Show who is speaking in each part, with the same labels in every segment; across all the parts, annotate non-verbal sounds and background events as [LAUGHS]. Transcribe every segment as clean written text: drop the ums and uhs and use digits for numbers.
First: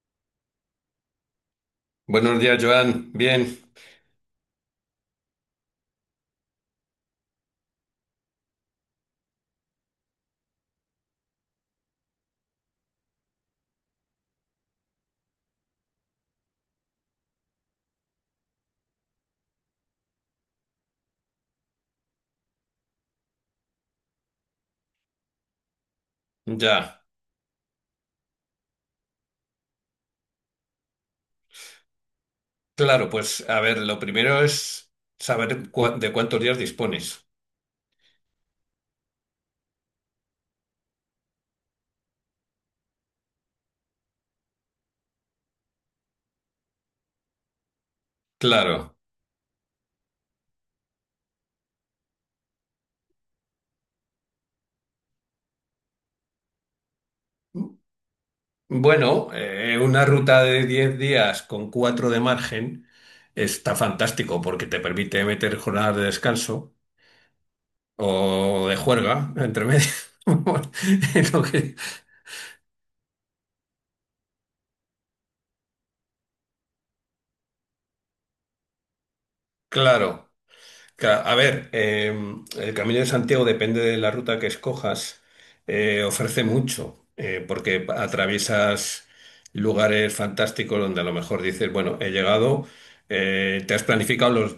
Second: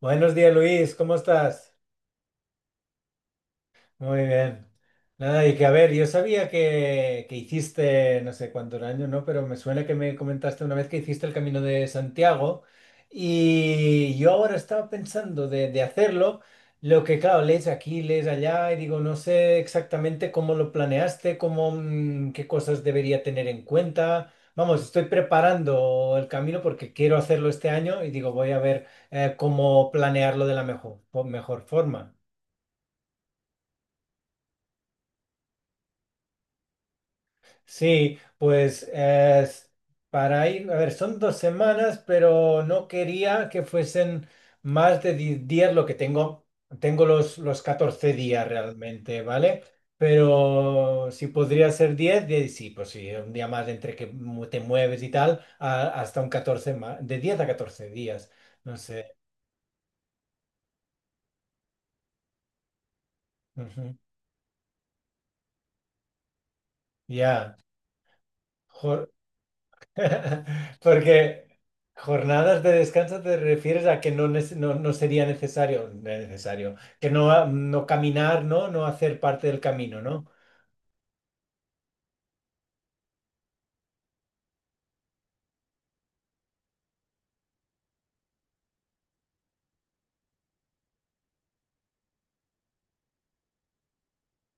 Speaker 1: Buenos días, Luis, ¿cómo estás?
Speaker 2: Buenos días, Joan. Bien,
Speaker 1: Muy bien. Nada, y que a ver, yo sabía que hiciste, no sé cuántos años, ¿no? Pero me suena que me comentaste una vez que hiciste el Camino de Santiago y yo ahora estaba pensando de hacerlo, lo que claro, lees aquí, lees allá y digo, no sé exactamente cómo lo planeaste, cómo, qué cosas debería tener en cuenta. Vamos, estoy preparando el camino porque
Speaker 2: ya.
Speaker 1: quiero hacerlo este año y digo, voy a ver cómo planearlo de la mejor forma.
Speaker 2: Claro, pues a ver, lo primero es saber de cuántos días dispones.
Speaker 1: Sí, pues es para ir, a ver, son 2 semanas, pero no quería que fuesen más de 10 días lo que tengo. Tengo los 14 días
Speaker 2: Claro.
Speaker 1: realmente, ¿vale? Pero si podría ser 10 sí, pues sí, un día más entre que te mueves y tal, hasta un 14 más, de 10 a 14 días, no sé.
Speaker 2: Bueno, una ruta de 10 días con 4 de margen está
Speaker 1: Ujú.
Speaker 2: fantástico porque te permite meter jornadas de descanso
Speaker 1: Ya.
Speaker 2: o de
Speaker 1: Jo-
Speaker 2: juerga entre medio.
Speaker 1: [LAUGHS]
Speaker 2: [LAUGHS] Es Lo
Speaker 1: Porque
Speaker 2: que-
Speaker 1: jornadas de descanso te refieres a que no, no, no sería necesario, necesario, que no, no caminar, ¿no? No hacer parte del camino, ¿no?
Speaker 2: Claro. Claro, a ver, el Camino de Santiago depende de la ruta que escojas, ofrece mucho, porque atraviesas lugares fantásticos donde a lo mejor dices, bueno, he llegado, te has planificado los,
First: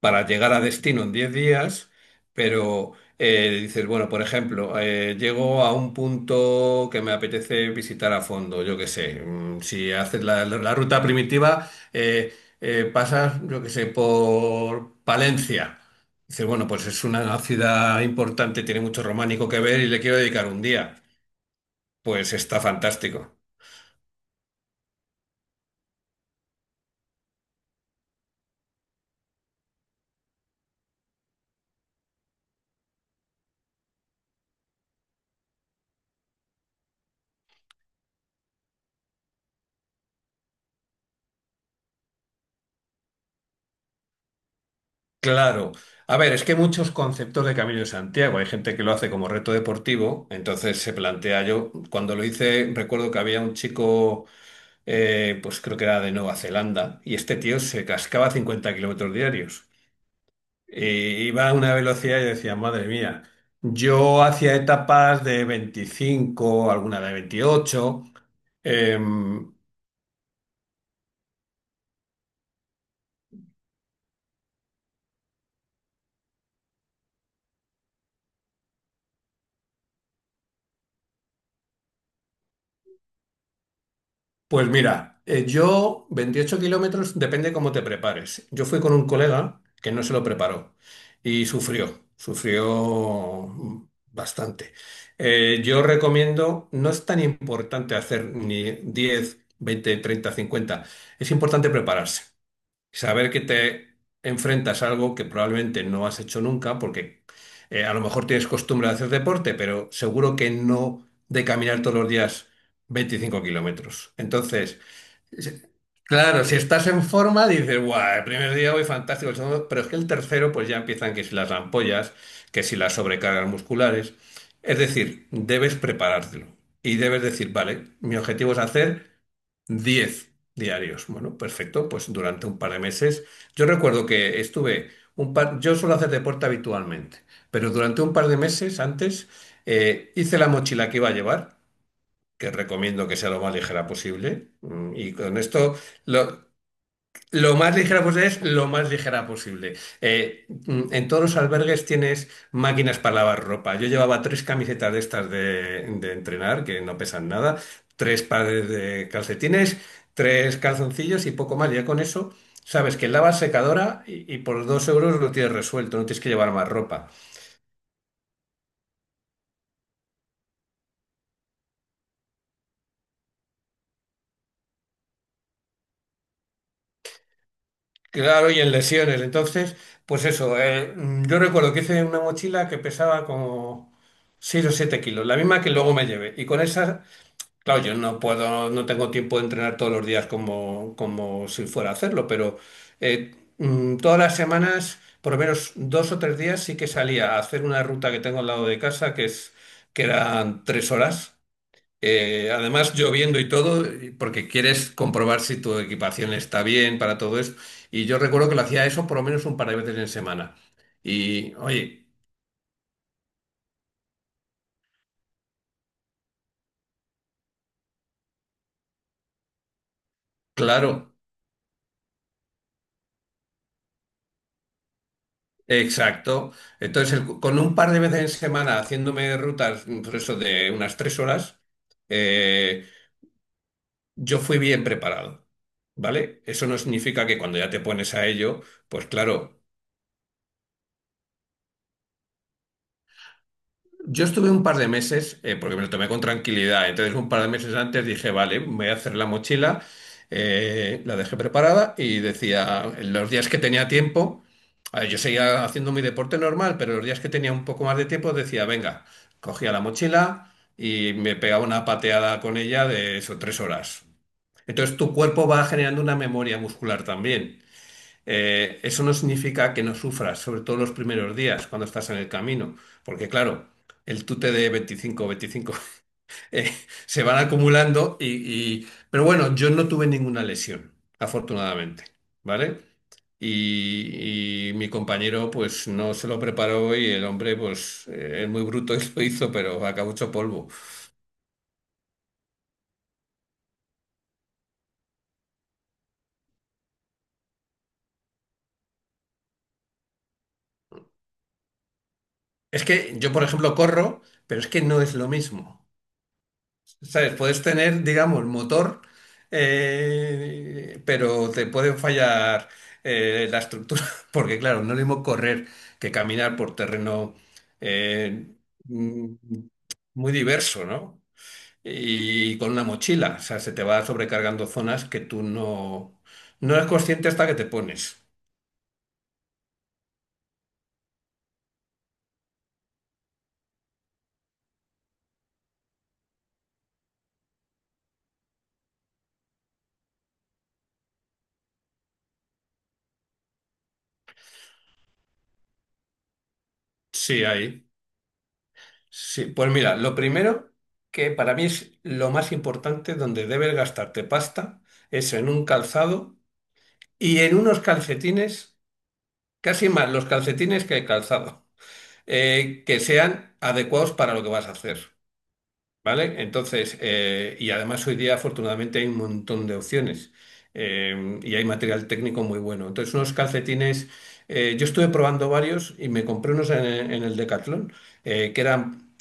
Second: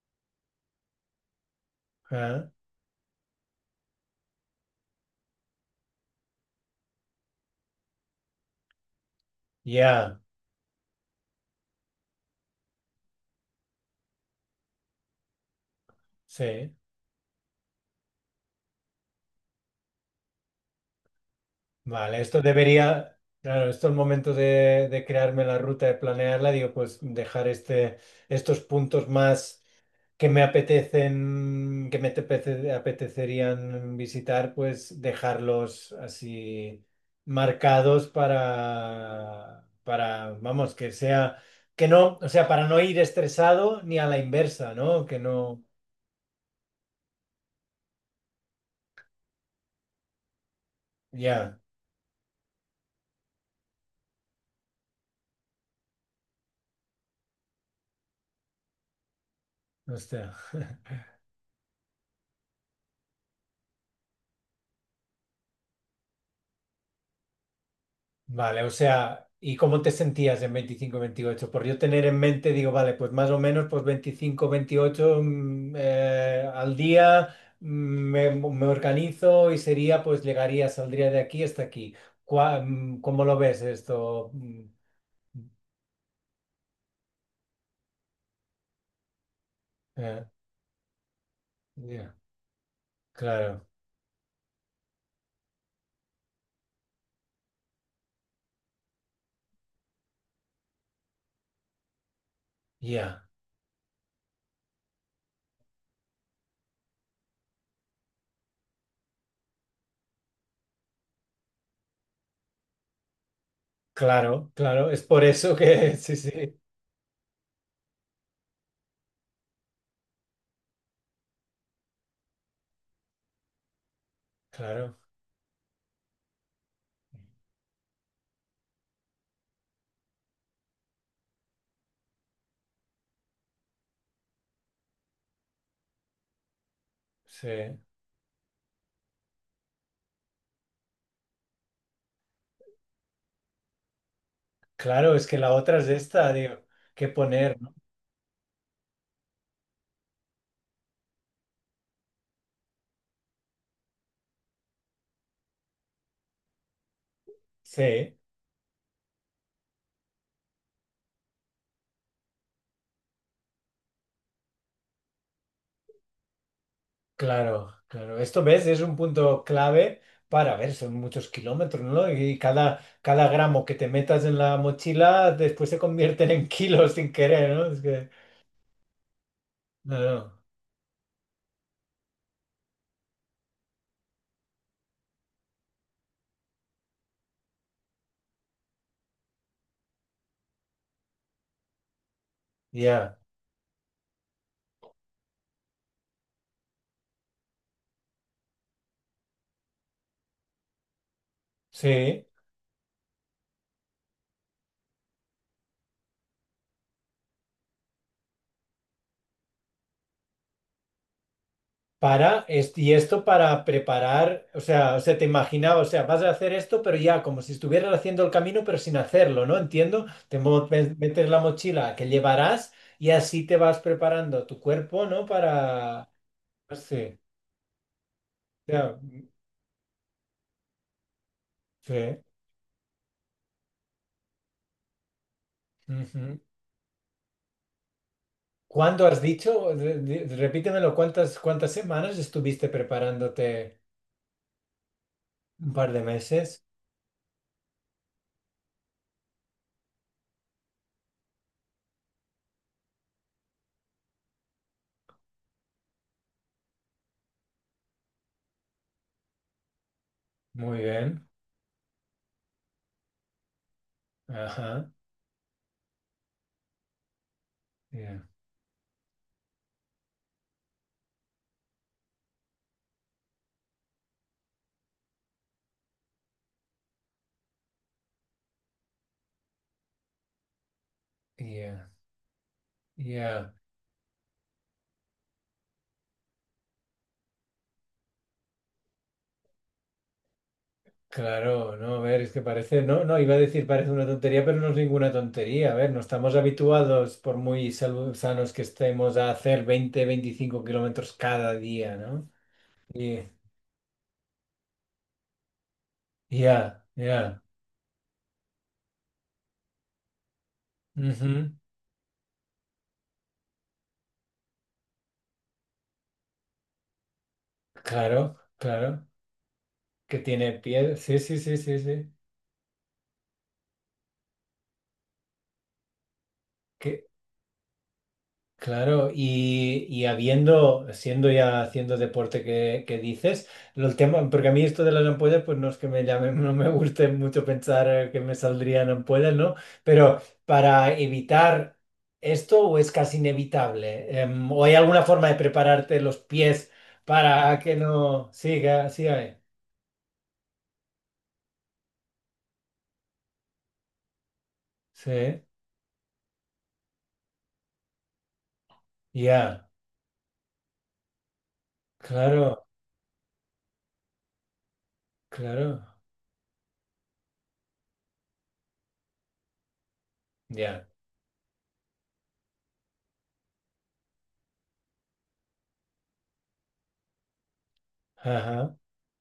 Speaker 2: para llegar a destino en 10 días,
Speaker 1: Ah.
Speaker 2: pero dices, bueno, por ejemplo, llego a un punto que me apetece visitar a fondo, yo qué sé, si
Speaker 1: Ya,
Speaker 2: haces la ruta primitiva, pasas, yo qué sé, por Palencia. Dices, bueno,
Speaker 1: sí.
Speaker 2: pues es una ciudad importante, tiene mucho románico que ver y le quiero dedicar un día.
Speaker 1: Vale,
Speaker 2: Pues
Speaker 1: esto
Speaker 2: está
Speaker 1: debería,
Speaker 2: fantástico.
Speaker 1: claro, esto es el momento de crearme la ruta, de planearla, digo, pues dejar este, estos puntos más. Que me apetecen, que apetecerían visitar, pues dejarlos así marcados para, vamos, que sea, que no, o sea, para no ir estresado ni a la inversa, ¿no? Que no,
Speaker 2: Claro. A ver, es que hay muchos conceptos de Camino de Santiago. Hay gente que lo hace como reto deportivo, entonces se plantea
Speaker 1: ya,
Speaker 2: yo, cuando lo hice, recuerdo que había un chico, pues creo que era de Nueva Zelanda, y este tío se cascaba 50 kilómetros diarios.
Speaker 1: o sea. [LAUGHS]
Speaker 2: Iba a una velocidad y decía, madre mía, yo hacía etapas de 25, alguna de 28.
Speaker 1: Vale, o sea,
Speaker 2: Em,
Speaker 1: ¿y cómo te sentías en 25 28? Por yo tener en mente, digo, vale, pues más o menos, pues 25 28, al día, me organizo y sería, pues llegaría, saldría de aquí hasta aquí. ¿Cómo lo ves esto?
Speaker 2: pues mira, yo 28 kilómetros, depende cómo te prepares. Yo fui con un colega que no se lo
Speaker 1: Eh,
Speaker 2: preparó y sufrió,
Speaker 1: ya. Claro,
Speaker 2: sufrió bastante. Yo recomiendo, no es tan importante hacer ni 10, 20, 30, 50, es importante prepararse.
Speaker 1: ya.
Speaker 2: Saber que te enfrentas a algo que probablemente no has hecho nunca, porque a lo mejor tienes costumbre de hacer deporte, pero seguro que no de caminar todos los días 25 kilómetros.
Speaker 1: Claro,
Speaker 2: Entonces,
Speaker 1: claro, es por eso
Speaker 2: se-
Speaker 1: que, [LAUGHS] sí,
Speaker 2: claro, si
Speaker 1: sí,
Speaker 2: estás en forma, dices, guau, el primer día voy fantástico, el segundo, pero es que el tercero, pues ya empiezan que si las ampollas, que si las sobrecargas musculares. Es
Speaker 1: claro,
Speaker 2: decir, debes preparártelo y debes decir, vale, mi objetivo es hacer. Diez diarios. Bueno, perfecto. Pues durante un par de meses. Yo recuerdo que estuve un par. Yo suelo hacer deporte habitualmente,
Speaker 1: sí,
Speaker 2: pero durante un par de meses antes hice la mochila que iba a llevar, que recomiendo que sea lo más ligera posible. Y
Speaker 1: claro, es
Speaker 2: con
Speaker 1: que la
Speaker 2: esto,
Speaker 1: otra es esta,
Speaker 2: lo-
Speaker 1: digo, que
Speaker 2: lo
Speaker 1: poner, ¿no?
Speaker 2: más ligera posible es lo más ligera posible. En todos los albergues tienes máquinas para lavar ropa. Yo llevaba tres camisetas de estas de entrenar, que no pesan nada,
Speaker 1: Sí.
Speaker 2: tres pares de calcetines, tres calzoncillos y poco más. Ya con eso sabes que lavas secadora y por 2 euros lo tienes resuelto, no tienes que llevar más ropa.
Speaker 1: Claro, claro. Esto ves, es un punto clave para, a ver, son muchos kilómetros, ¿no? Y cada gramo que te metas en la mochila después se convierten en kilos sin querer, ¿no? Es que
Speaker 2: Claro, y en lesiones. Entonces,
Speaker 1: no,
Speaker 2: pues
Speaker 1: no.
Speaker 2: eso, yo recuerdo que hice una mochila que pesaba como 6 o 7 kilos, la misma que luego me llevé. Y con esa Claro, yo no puedo, no tengo tiempo de entrenar todos los días como, como si fuera a hacerlo, pero
Speaker 1: Ya.
Speaker 2: todas las semanas, por lo menos 2 o 3 días, sí que salía a hacer una ruta que tengo al lado de casa, que eran 3 horas.
Speaker 1: Sí.
Speaker 2: Además, lloviendo y todo, porque quieres comprobar si tu equipación está bien para todo eso. Y yo recuerdo que lo hacía eso por lo menos un par de veces en semana. Y, oye,
Speaker 1: Para, y esto para preparar, o sea, te imaginaba, o sea, vas a hacer esto, pero ya como si estuvieras haciendo el camino, pero sin hacerlo, ¿no? Entiendo, te
Speaker 2: claro.
Speaker 1: metes la mochila que llevarás y así te vas preparando tu cuerpo, ¿no? Para,
Speaker 2: Exacto.
Speaker 1: sí,
Speaker 2: Entonces, con un par de veces en semana
Speaker 1: ya,
Speaker 2: haciéndome rutas, por eso de unas 3 horas,
Speaker 1: sí.
Speaker 2: eh, yo fui bien preparado,
Speaker 1: Ujú.
Speaker 2: ¿vale? Eso no significa que cuando ya te pones a ello,
Speaker 1: ¿Cuándo
Speaker 2: pues
Speaker 1: has
Speaker 2: claro.
Speaker 1: dicho? Repítemelo, ¿cuántas semanas estuviste preparándote?
Speaker 2: Yo estuve un par de meses,
Speaker 1: ¿Un
Speaker 2: porque me lo
Speaker 1: par de
Speaker 2: tomé con
Speaker 1: meses?
Speaker 2: tranquilidad, entonces un par de meses antes dije, vale, me voy a hacer la mochila, la dejé preparada y decía, en los días que tenía tiempo, a ver, yo seguía haciendo mi deporte normal, pero los días que tenía un poco más de tiempo decía, venga, cogía la mochila
Speaker 1: Muy
Speaker 2: y
Speaker 1: bien.
Speaker 2: me pegaba una pateada con ella de eso, 3 horas.
Speaker 1: Ajá.
Speaker 2: Entonces tu cuerpo va generando una memoria muscular también.
Speaker 1: Ya,
Speaker 2: Eso no significa que no sufras, sobre todo los primeros días cuando estás en el camino, porque claro, el tute de 25, 25 [LAUGHS] eh, se van acumulando pero bueno, yo no tuve ninguna lesión,
Speaker 1: ya,
Speaker 2: afortunadamente, ¿vale?
Speaker 1: ya.
Speaker 2: Y mi compañero pues no se lo preparó y el hombre pues es muy bruto y [LAUGHS] lo hizo, pero acabó hecho polvo.
Speaker 1: Claro, no, a ver, es que parece, no, no, iba a decir parece una tontería, pero no es ninguna tontería. A ver, no estamos habituados, por muy sanos que estemos, a hacer 20 25 kilómetros cada día, ¿no?
Speaker 2: Es que
Speaker 1: Y-
Speaker 2: yo, por ejemplo, corro, pero es que no es lo mismo.
Speaker 1: Ya,
Speaker 2: ¿Sabes?
Speaker 1: ya.
Speaker 2: Puedes tener, digamos, motor, pero
Speaker 1: Ujú.
Speaker 2: te puede fallar la estructura, [LAUGHS] porque claro, no es lo mismo correr que caminar por terreno
Speaker 1: Claro,
Speaker 2: eh,
Speaker 1: claro.
Speaker 2: mm,
Speaker 1: Que
Speaker 2: muy
Speaker 1: tiene
Speaker 2: diverso,
Speaker 1: piel. Sí,
Speaker 2: ¿no?
Speaker 1: sí, sí, sí, sí.
Speaker 2: Y con una mochila, o sea, se te va sobrecargando zonas que tú no eres consciente hasta que te pones.
Speaker 1: Claro, y habiendo, siendo ya haciendo deporte que dices, el tema, porque a mí esto de las ampollas, pues no es que me llamen, [LAUGHS] no me guste mucho pensar que me saldrían ampollas, ¿no? Pero para evitar esto, ¿o es casi inevitable? ¿O hay alguna forma de prepararte los pies
Speaker 2: Sí,
Speaker 1: para que
Speaker 2: ahí.
Speaker 1: no siga, siga hay?
Speaker 2: Sí, pues mira, lo primero que para mí es lo más importante donde debes gastarte pasta
Speaker 1: Sí,
Speaker 2: es en un calzado y en unos calcetines,
Speaker 1: ya.
Speaker 2: casi más los calcetines que el calzado,
Speaker 1: Claro,
Speaker 2: que sean adecuados para lo que vas a hacer,
Speaker 1: claro,
Speaker 2: ¿vale? Entonces, y además hoy día afortunadamente hay un montón de opciones
Speaker 1: ya.
Speaker 2: y hay material técnico muy bueno. Entonces, unos calcetines, yo estuve probando varios y me compré unos en el Decathlon, eh, que
Speaker 1: Ajá,
Speaker 2: eran,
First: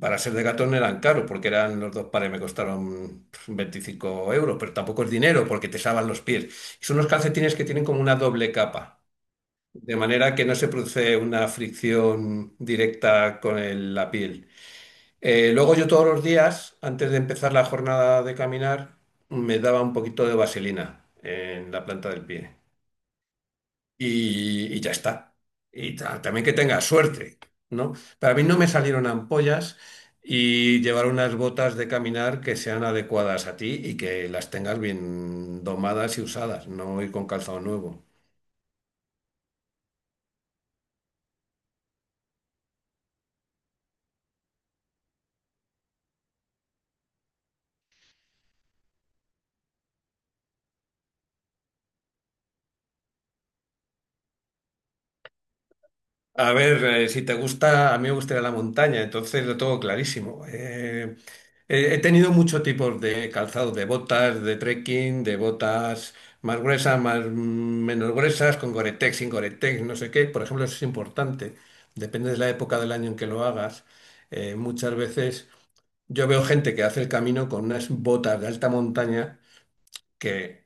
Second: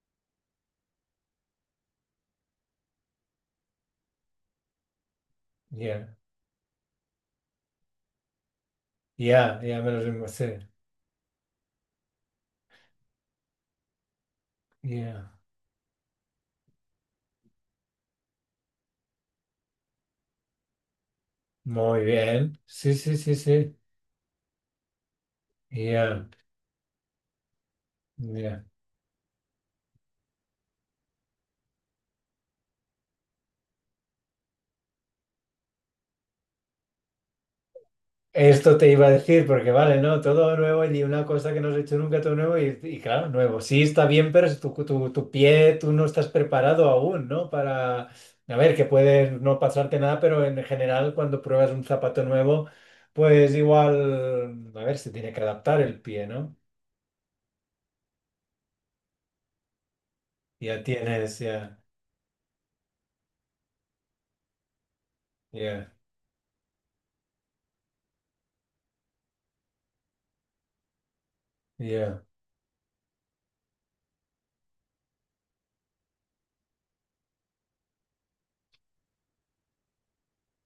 Speaker 2: para ser Decathlon eran caros, porque eran los dos pares, me costaron pues, 25 euros, pero tampoco es dinero porque te salvan
Speaker 1: ya,
Speaker 2: los pies. Son unos calcetines que tienen como una doble capa.
Speaker 1: ya, ya me
Speaker 2: De
Speaker 1: los imagino,
Speaker 2: manera que no
Speaker 1: sí,
Speaker 2: se produce una fricción directa con la piel.
Speaker 1: ya.
Speaker 2: Luego yo todos los días, antes de empezar la jornada de caminar, me daba un poquito de vaselina en la
Speaker 1: Muy
Speaker 2: planta del pie.
Speaker 1: bien. Sí, sí, sí, sí.
Speaker 2: Y ya está. Y
Speaker 1: Ya,
Speaker 2: también que tenga suerte, ¿no? Para mí no
Speaker 1: ya.
Speaker 2: me salieron ampollas y llevar unas botas de caminar que sean adecuadas a ti y que las tengas bien domadas y usadas, no ir con calzado nuevo.
Speaker 1: Esto te iba a decir, porque vale, ¿no? Todo nuevo y una cosa que no has hecho nunca, todo nuevo y, claro, nuevo. Sí, está bien, pero es tu pie, tú no estás preparado aún, ¿no? Para, a ver, que puede no pasarte nada, pero en general cuando pruebas un zapato nuevo, pues igual, a ver, se tiene que adaptar el pie,
Speaker 2: A
Speaker 1: ¿no?
Speaker 2: ver, si te gusta, a mí me gustaría la montaña, entonces lo tengo clarísimo.
Speaker 1: Ya tienes, ya,
Speaker 2: He tenido muchos tipos de calzados, de botas, de trekking, de
Speaker 1: ya,
Speaker 2: botas más gruesas, más menos gruesas, con Gore-Tex, sin Gore-Tex, no sé qué. Por ejemplo, eso es importante.
Speaker 1: ya,
Speaker 2: Depende de la época del año en que lo hagas. Muchas veces yo veo gente que hace el camino con unas botas de alta montaña que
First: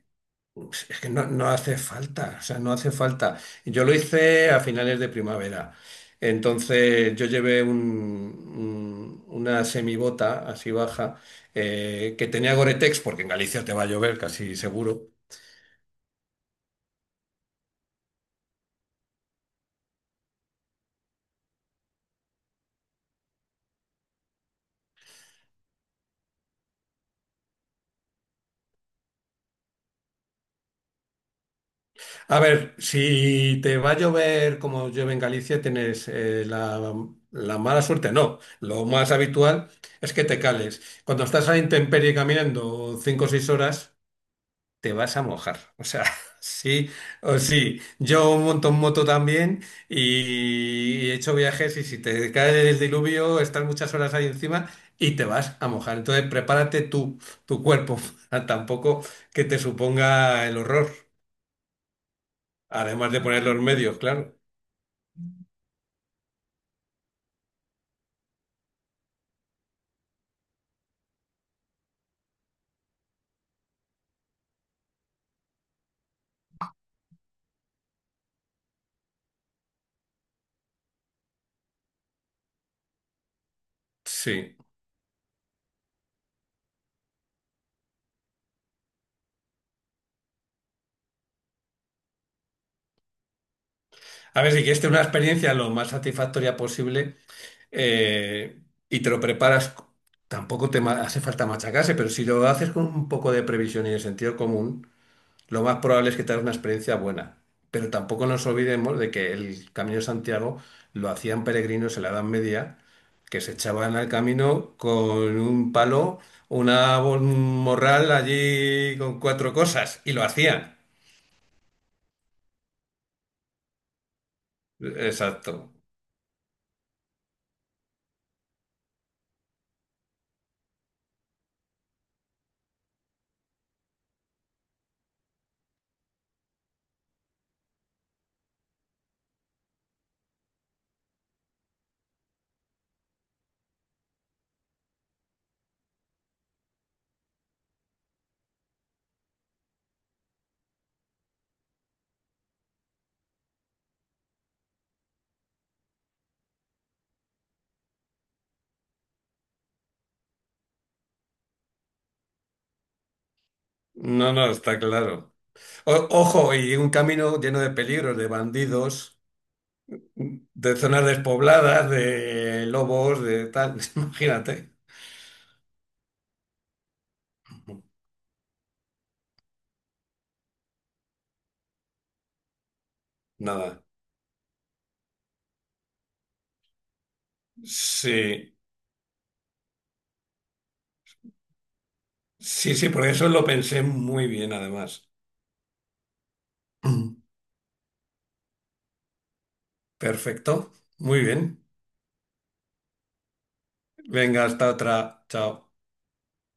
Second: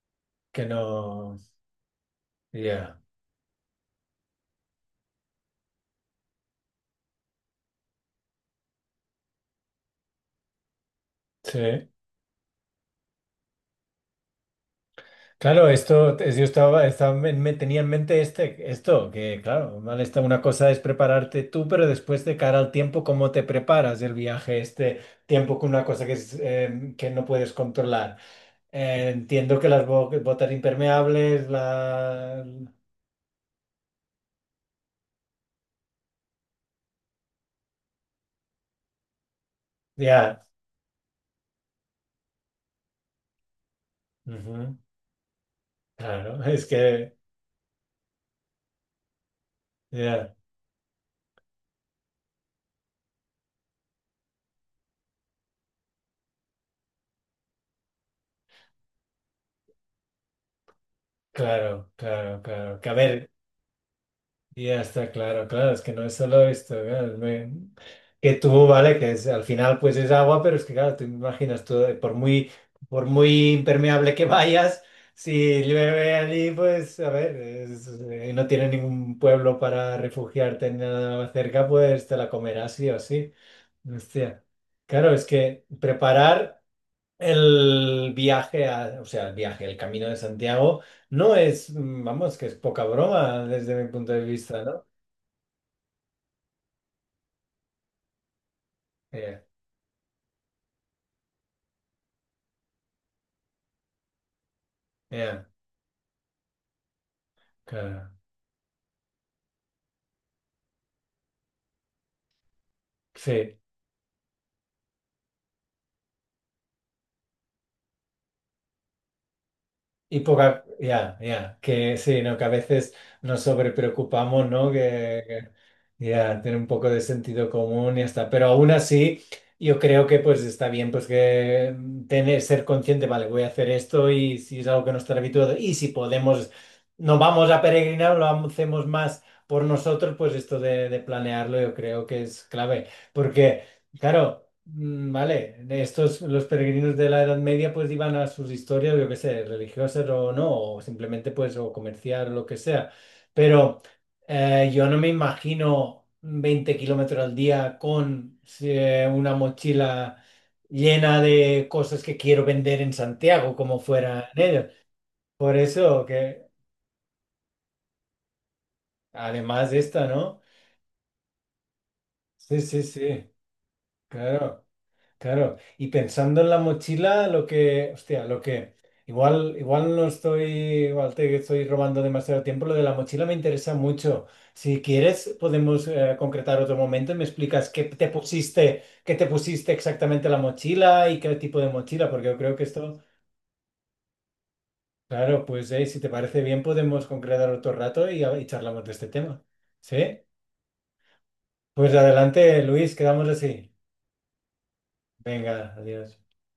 Speaker 1: que
Speaker 2: pues es que no,
Speaker 1: no,
Speaker 2: no hace falta, o sea, no hace
Speaker 1: ya,
Speaker 2: falta. Yo lo hice a finales de primavera. Entonces yo llevé una semibota así baja
Speaker 1: sí.
Speaker 2: que tenía Gore-Tex porque en Galicia te va a llover casi seguro.
Speaker 1: Claro, esto yo estaba, me tenía en mente este, esto, que claro, mal está, una cosa es prepararte tú, pero después de cara al tiempo, ¿cómo te preparas el viaje, este tiempo con una cosa que, que no puedes controlar? Entiendo que las botas impermeables,
Speaker 2: A
Speaker 1: la...
Speaker 2: ver, si te va a llover como llueve en Galicia, tienes la mala suerte, no. Lo más habitual es que te
Speaker 1: Ya,
Speaker 2: cales. Cuando estás a intemperie caminando 5 o 6 horas,
Speaker 1: ujú.
Speaker 2: te vas a mojar. O sea, [LAUGHS]
Speaker 1: Claro, [LAUGHS] es
Speaker 2: sí
Speaker 1: que,
Speaker 2: o sí. Yo monto en moto también
Speaker 1: ya.
Speaker 2: y he hecho viajes y si te cae el diluvio, estás muchas horas ahí encima y te vas a mojar. Entonces, prepárate tú, tu cuerpo, [LAUGHS] para tampoco que te suponga el horror.
Speaker 1: Claro, claro, claro. Que a
Speaker 2: Además de
Speaker 1: ver,
Speaker 2: poner los medios, claro.
Speaker 1: ya está claro, claro, es que no es solo esto, claro, que tú, vale, que es, al final pues es agua, pero es que claro, tú imaginas todo, por muy, impermeable que vayas, si llueve allí, pues a ver, no tiene ningún pueblo para refugiarte ni nada cerca, pues te la comerás sí o sí. Hostia.
Speaker 2: Sí.
Speaker 1: Claro, es que preparar el viaje, o sea, el viaje, el Camino de Santiago, no es, vamos, que es poca broma desde mi punto de
Speaker 2: A ver, si
Speaker 1: vista,
Speaker 2: quieres
Speaker 1: ¿no?
Speaker 2: tener una experiencia lo más satisfactoria posible eh, y te lo
Speaker 1: Ya,
Speaker 2: preparas, tampoco te hace falta machacarse, pero si lo haces con un poco de previsión y de sentido común,
Speaker 1: yeah,
Speaker 2: lo más probable es que tengas una experiencia buena, pero
Speaker 1: claro.
Speaker 2: tampoco nos olvidemos de que el Camino de Santiago lo hacían peregrinos en la Edad Media, que se
Speaker 1: Sí.
Speaker 2: echaban al camino con un palo, una, un morral allí con cuatro cosas, y
Speaker 1: Y
Speaker 2: lo
Speaker 1: poca,
Speaker 2: hacían.
Speaker 1: ya, ya, que sí, ¿no? Que a veces nos sobrepreocupamos, ¿no?
Speaker 2: Exacto.
Speaker 1: Ya, tener un poco de sentido común y ya está. Pero aún así, yo creo que pues está bien, pues que, tener, ser consciente, vale, voy a hacer esto y si es algo que no está habituado y si podemos, no vamos a peregrinar, lo hacemos más por nosotros, pues esto de planearlo yo creo que es clave. Porque, claro. Vale, estos los peregrinos de la Edad Media pues iban a sus historias, yo que sé, religiosas o no, o simplemente pues o comerciar o lo que sea. Pero yo no me imagino 20 kilómetros al día con, sí, una mochila llena de cosas que quiero vender en Santiago como fuera
Speaker 2: No,
Speaker 1: en
Speaker 2: no,
Speaker 1: ellos.
Speaker 2: está claro.
Speaker 1: Por eso que
Speaker 2: Ojo, y un camino lleno de peligros, de bandidos,
Speaker 1: además de esta, ¿no?
Speaker 2: de zonas despobladas,
Speaker 1: Sí,
Speaker 2: de
Speaker 1: sí,
Speaker 2: lobos,
Speaker 1: sí,
Speaker 2: de tal. [LAUGHS]
Speaker 1: claro.
Speaker 2: Imagínate.
Speaker 1: Claro, y pensando en la mochila, lo que, hostia, lo que, igual, igual no estoy, igual te estoy robando demasiado tiempo, lo de la mochila me interesa
Speaker 2: Nada.
Speaker 1: mucho. Si quieres, podemos, concretar otro momento y me explicas
Speaker 2: Sí,
Speaker 1: qué te pusiste exactamente la mochila y qué tipo de mochila, porque yo creo que
Speaker 2: sí, sí,
Speaker 1: esto,
Speaker 2: porque eso lo pensé muy bien además.
Speaker 1: claro, pues si te parece bien, podemos
Speaker 2: [CLEARS THROAT]
Speaker 1: concretar otro rato y, y charlamos de este tema. ¿Sí?
Speaker 2: Perfecto, muy bien.
Speaker 1: Pues adelante, Luis, quedamos así.
Speaker 2: Venga, hasta otra. Chao.
Speaker 1: Venga, adiós.